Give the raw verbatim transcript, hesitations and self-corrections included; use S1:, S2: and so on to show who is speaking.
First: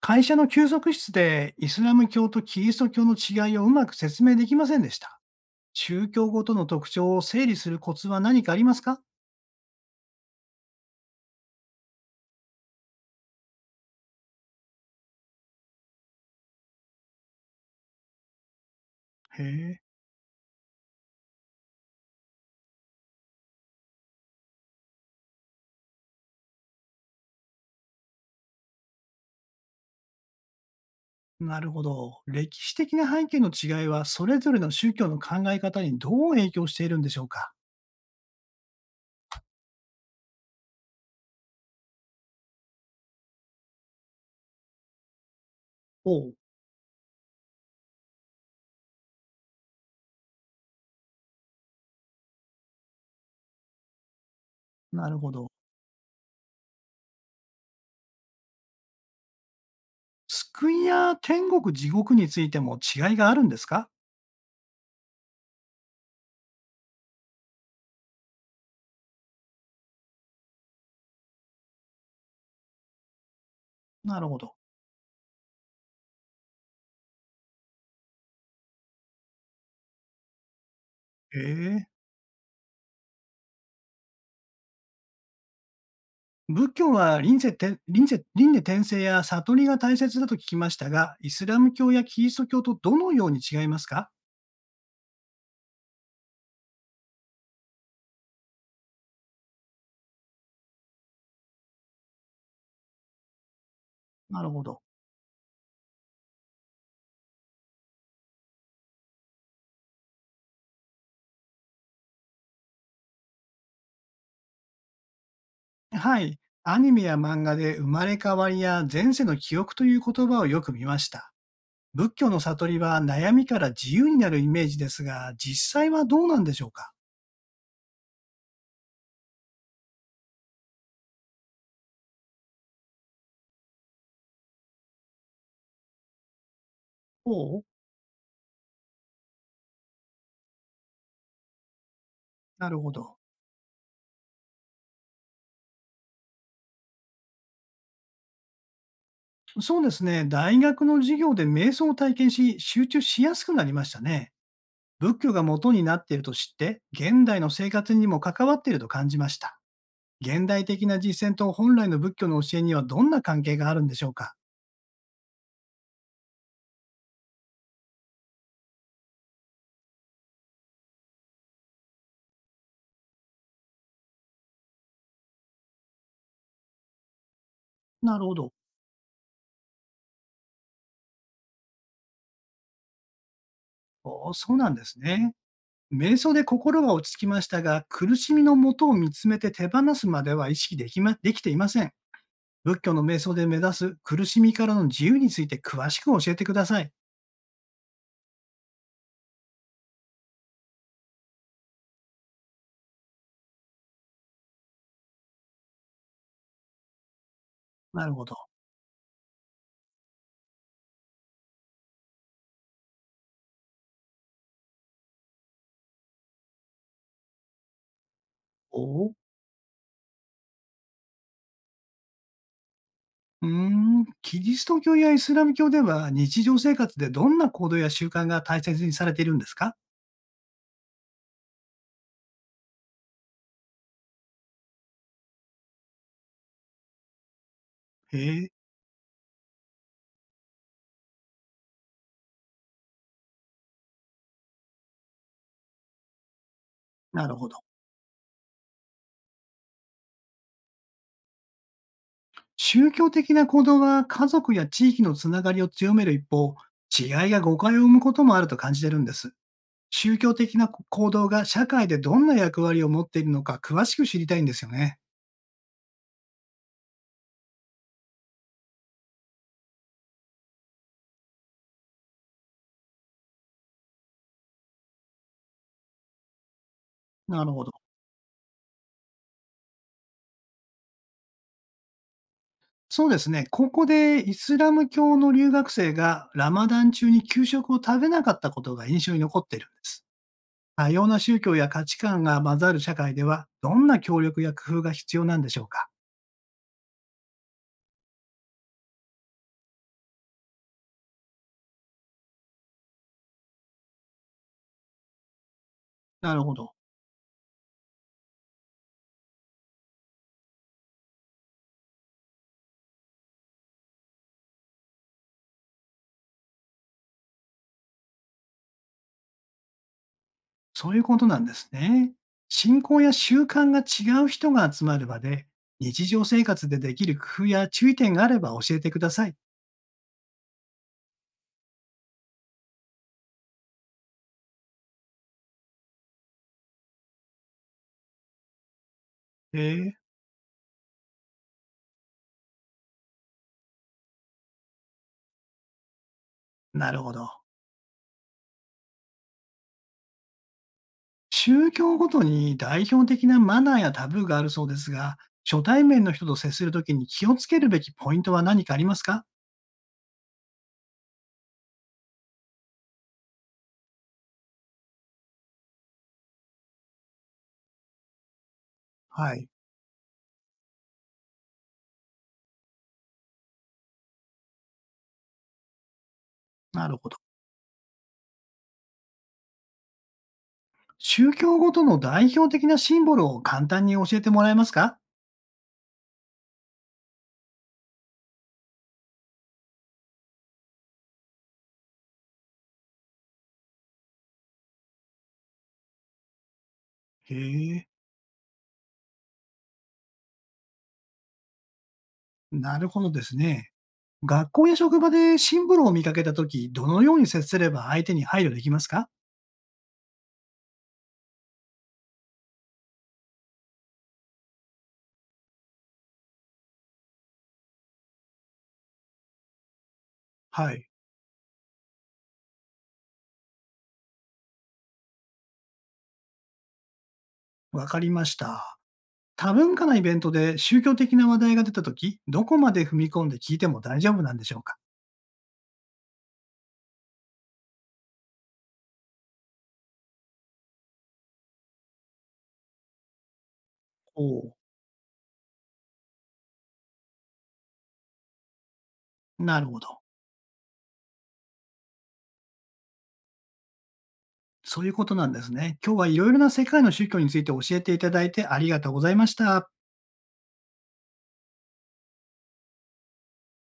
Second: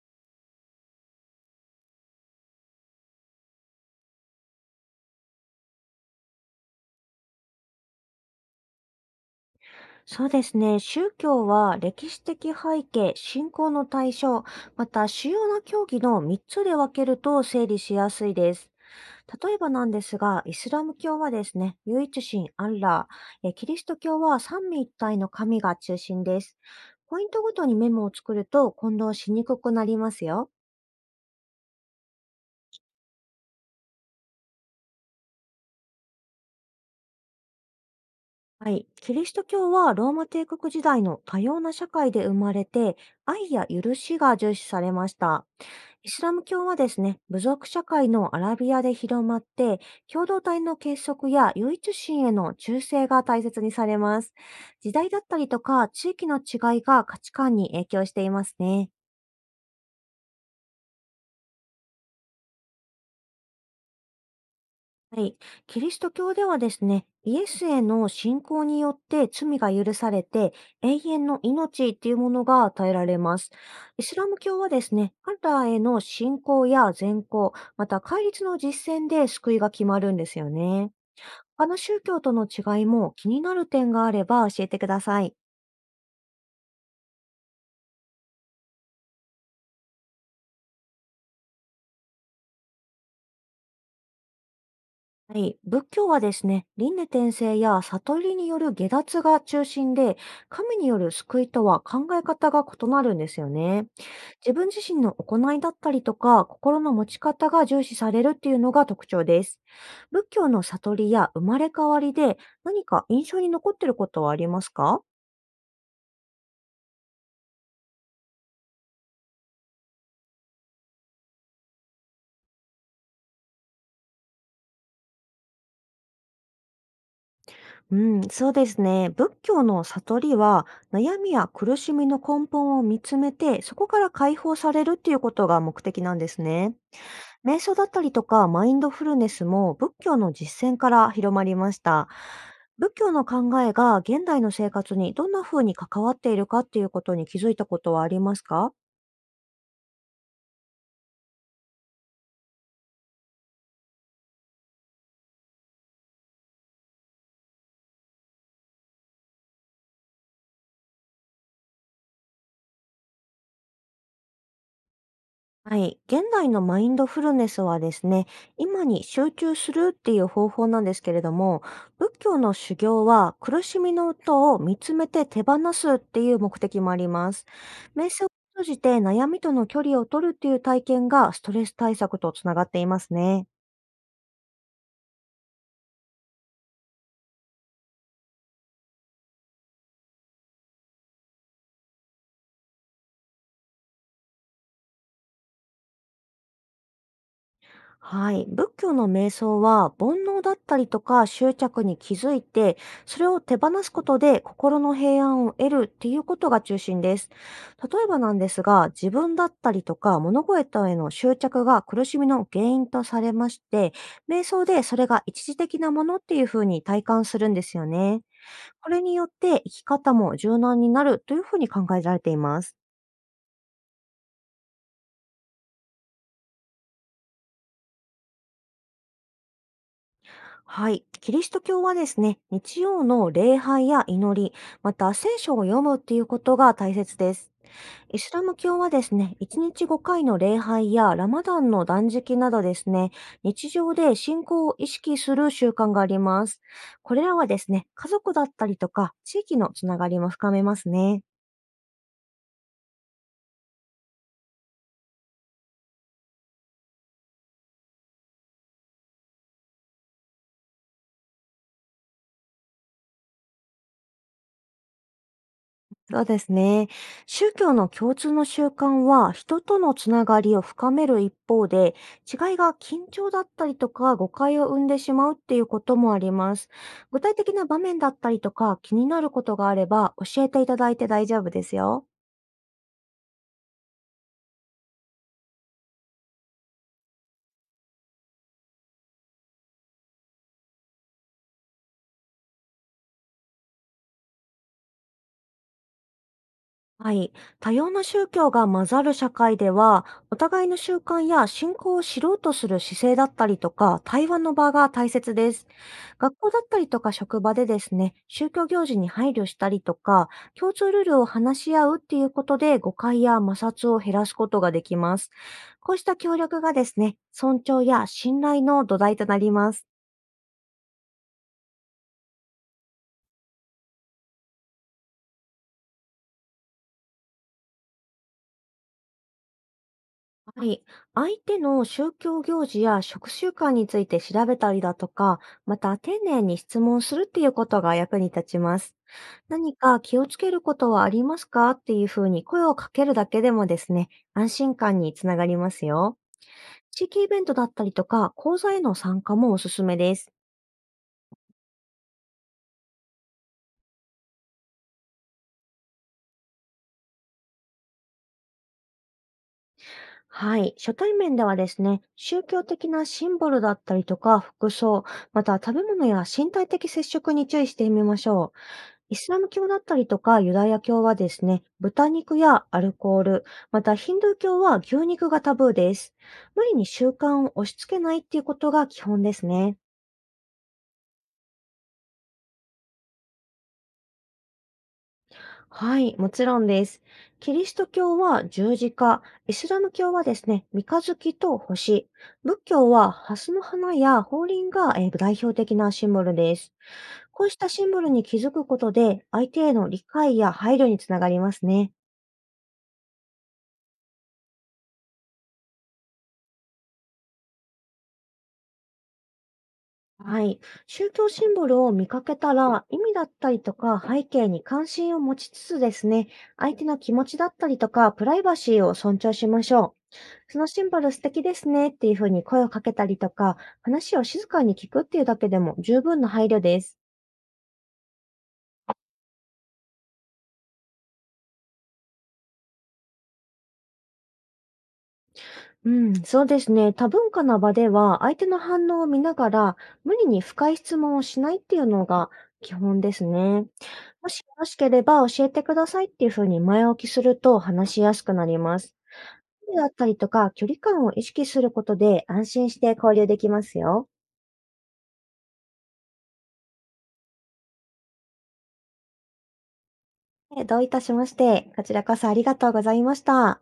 S1: 会社の休息室でイスラム教とキリスト教の違いをうまく説明できませんでした。宗教ごとの特徴を整理するコツは何かありますか？
S2: そうですね。宗教は歴史的背景、信仰の対象、また主要な教義のみっつで分けると整理しやすいです。
S1: へ
S2: 例えば
S1: え。
S2: なんですが、イスラム教はですね、唯一神アンラー、えキリスト教は三位一体の神が中心です。ポイントごとにメモを作ると混同しにくくなりますよ。
S1: なるほど。歴史的な背景の違いは、それぞれの宗教の考え方にどう影響しているんでしょうか？
S2: はい。キリスト教はローマ帝国時代の多様な社会で生まれて、愛や許しが重視されました。イ
S1: お
S2: ス
S1: う。
S2: ラム教はですね、部族社会のアラビアで広まって、共同体の結束や唯一心への忠誠が大切にされます。時
S1: な
S2: 代
S1: る
S2: だっ
S1: ほ
S2: たり
S1: ど。
S2: とか、地域の違いが価値観に影響していますね。
S1: 救いや天国、地獄についても違いがあるんですか？
S2: はい。キリスト教ではですね、イエスへの信仰によって罪が許されて、永遠の命っていうものが与えられます。イス
S1: な
S2: ラ
S1: るほ
S2: ム
S1: ど。
S2: 教はですね、アラーへの信仰や善行、また戒律の実践で救いが決まるんですよね。
S1: へ
S2: 他の
S1: え。
S2: 宗教との違いも気になる点があれば教えてください。
S1: 仏教は輪廻転輪廻輪廻転生や悟りが大切だと聞きましたが、イスラム教やキリスト教とどのように違いますか？
S2: はい、仏教はですね、輪廻転生や悟りによる下脱が中心で、神による救いとは考え方が異なるんですよね。
S1: なる
S2: 自
S1: ほ
S2: 分自
S1: ど。
S2: 身の行いだったりとか、心の持ち方が重視されるっていうのが特徴です。仏教の悟りや生まれ変わりで何か印象に残ってることはありますか？
S1: はい。アニメや漫画で生まれ変わりや前世の記憶という言葉をよく見ました。仏教の悟りは悩みから自由になるイメージですが、実際はどうなんでしょうか？
S2: うん、そうですね。仏教の悟りは、悩みや苦しみの根本を見つめて、そこから解放されるっていうことが目的なんですね。
S1: お
S2: 瞑
S1: う。
S2: 想だったりとか、マインドフルネスも仏教の実践から広まりました。
S1: なるほ
S2: 仏教
S1: ど。
S2: の考えが現代の生活にどんな風に関わっているかっていうことに気づいたことはありますか？
S1: そうですね。大学の授業で瞑想を体験し、集中しやすくなりましたね。仏教が元になっていると知って、現代の生活にも関わっていると感じました。現代的な実践と本来の仏教の教えにはどんな関係があるんでしょうか？
S2: はい。現代のマインドフルネスはですね、今に集中するっていう方法なんですけれども、仏教の修行は苦しみの音を見つめて手放すっていう目的もあります。瞑
S1: なる
S2: 想を
S1: ほど。
S2: 通じて悩みとの距離を取るっていう体験がストレス対策とつながっていますね。
S1: お、そうなんですね。瞑想で心は落ち着きましたが、苦しみの元を見つめて手放すまでは意識でき,、ま、できていません。仏教の瞑想で目指す苦しみからの自由について詳しく教えてください。
S2: はい。仏教の瞑想は、煩悩だったりとか執着に気づいて、それを手放すことで心の平安を得るっていうことが中心です。例
S1: な
S2: え
S1: る
S2: ば
S1: ほ
S2: な
S1: ど。
S2: んですが、自分だったりとか物事への執着が苦しみの原因とされまして、瞑想でそれが一時的なものっていうふうに体感するんですよね。
S1: お
S2: これに
S1: お。
S2: よって生き方も柔軟になるというふうに考えられています。
S1: うーん、キリスト教やイスラム教では日常生活でどんな行動や習慣が大切にされているんですか？
S2: はい。キリスト教はですね、日曜の礼拝や祈り、また聖書を読むっていうことが大切です。イス
S1: へ
S2: ラ
S1: え、
S2: ム教はですね、いちにちごかいの礼拝やラマダンの断食などですね、日常で信仰を意識する習慣があります。これ
S1: なる
S2: らは
S1: ほど。
S2: ですね、家族だったりとか地域のつながりも深めますね。
S1: 宗教的な行動は家族や地域のつながりを強める一方、違いが誤解を生むこともあると感じてるんです。宗教的な行動が社会でどんな役割を持っているのか詳しく知りたいんですよね。
S2: そうですね。宗教の共通の習慣は人とのつながりを深める一方で、違いが緊張だったりとか誤解を生んでしまうっていうこともあります。具体
S1: なる
S2: 的
S1: ほ
S2: な
S1: ど。
S2: 場面だったりとか気になることがあれば教えていただいて大丈夫ですよ。
S1: そうですね。ここでイスラム教の留学生がラマダン中に給食を食べなかったことが印象に残っているんです。多様な宗教や価値観が混ざる社会では、どんな協力や工夫が必要なんでしょうか？
S2: はい。多様な宗教が混ざる社会では、お互いの習慣や信仰を知ろうとする姿勢だったりとか、対話の場が大切です。
S1: な
S2: 学
S1: る
S2: 校
S1: ほ
S2: だっ
S1: ど。
S2: たりとか職場でですね、宗教行事に配慮したりとか、共通ルールを話し合うっていうことで誤解や摩擦を減らすことができます。こうした協力がですね、尊重や信頼の土台となります。
S1: そういうことなんですね。信仰や習慣が違う人が集まる場で、日常生活でできる工夫や注意点があれば教えてください。
S2: はい。相手の宗教行事や食習慣について調べたりだとか、また丁寧に質問するっていうことが役に立ちます。
S1: へ
S2: 何
S1: え、
S2: か気をつけることはありますかっていうふうに声をかけるだけでもですね、安心感につながりますよ。
S1: なる
S2: 地
S1: ほ
S2: 域イ
S1: ど。
S2: ベントだったりとか、講座への参加もおすすめです。
S1: 宗教ごとに代表的なマナーやタブーがあるそうですが、初対面の人と接するときに気をつけるべきポイントは何かありますか？
S2: はい。初対面ではですね、宗教的なシンボルだったりとか、服装、また食べ物や身体的接触に注意してみましょう。イス
S1: は
S2: ラ
S1: い。
S2: ム教だったりとかユダヤ教はですね、豚肉やアルコール、またヒンドゥー教は牛肉がタブーです。無理に
S1: なるほ
S2: 習
S1: ど。
S2: 慣を押し付けないっていうことが基本ですね。
S1: 宗教ごとの代表的なシンボルを簡単に教えてもらえますか？
S2: はい、もちろんです。キリスト教は十字架、イスラム教はですね、三日月と星、仏教は蓮の花や法輪が、えー代表的なシンボルです。
S1: へ
S2: こうしたシ
S1: え、
S2: ンボルに気づくことで、相手への理解や配慮につながりますね。
S1: なるほどですね。学校や職場でシンボルを見かけたとき、どのように接すれば相手に配慮できますか？
S2: はい。宗教シンボルを見かけたら、意味だったりとか背景に関心を持ちつつですね、相手の気持ちだったりとか、プライバシーを尊重しましょう。その
S1: は
S2: シ
S1: い。
S2: ンボル素敵ですねっていうふうに声をかけたりとか、話を静かに聞くっていうだけでも十分な配慮です。
S1: わかりました。多文化なイベントで宗教的な話題が出たとき、どこまで踏み込んで聞いても大丈夫なんでしょうか？
S2: うん、そうですね。多文化な場では、相手の反応を見ながら、無理に深い質問をしないっていうのが基本ですね。
S1: お
S2: もしよ
S1: お、
S2: ろしければ教えてくださいっていうふうに前置きすると話しやすくなります。
S1: なる
S2: 距
S1: ほ
S2: 離だっ
S1: ど。
S2: たりとか、距離感を意識することで安心して交流できますよ。
S1: そういうことなんですね。今日はいろいろな世界の宗教について教えていただいてありがとうございました。
S2: えどういたしまして、こちらこそありがとうございました。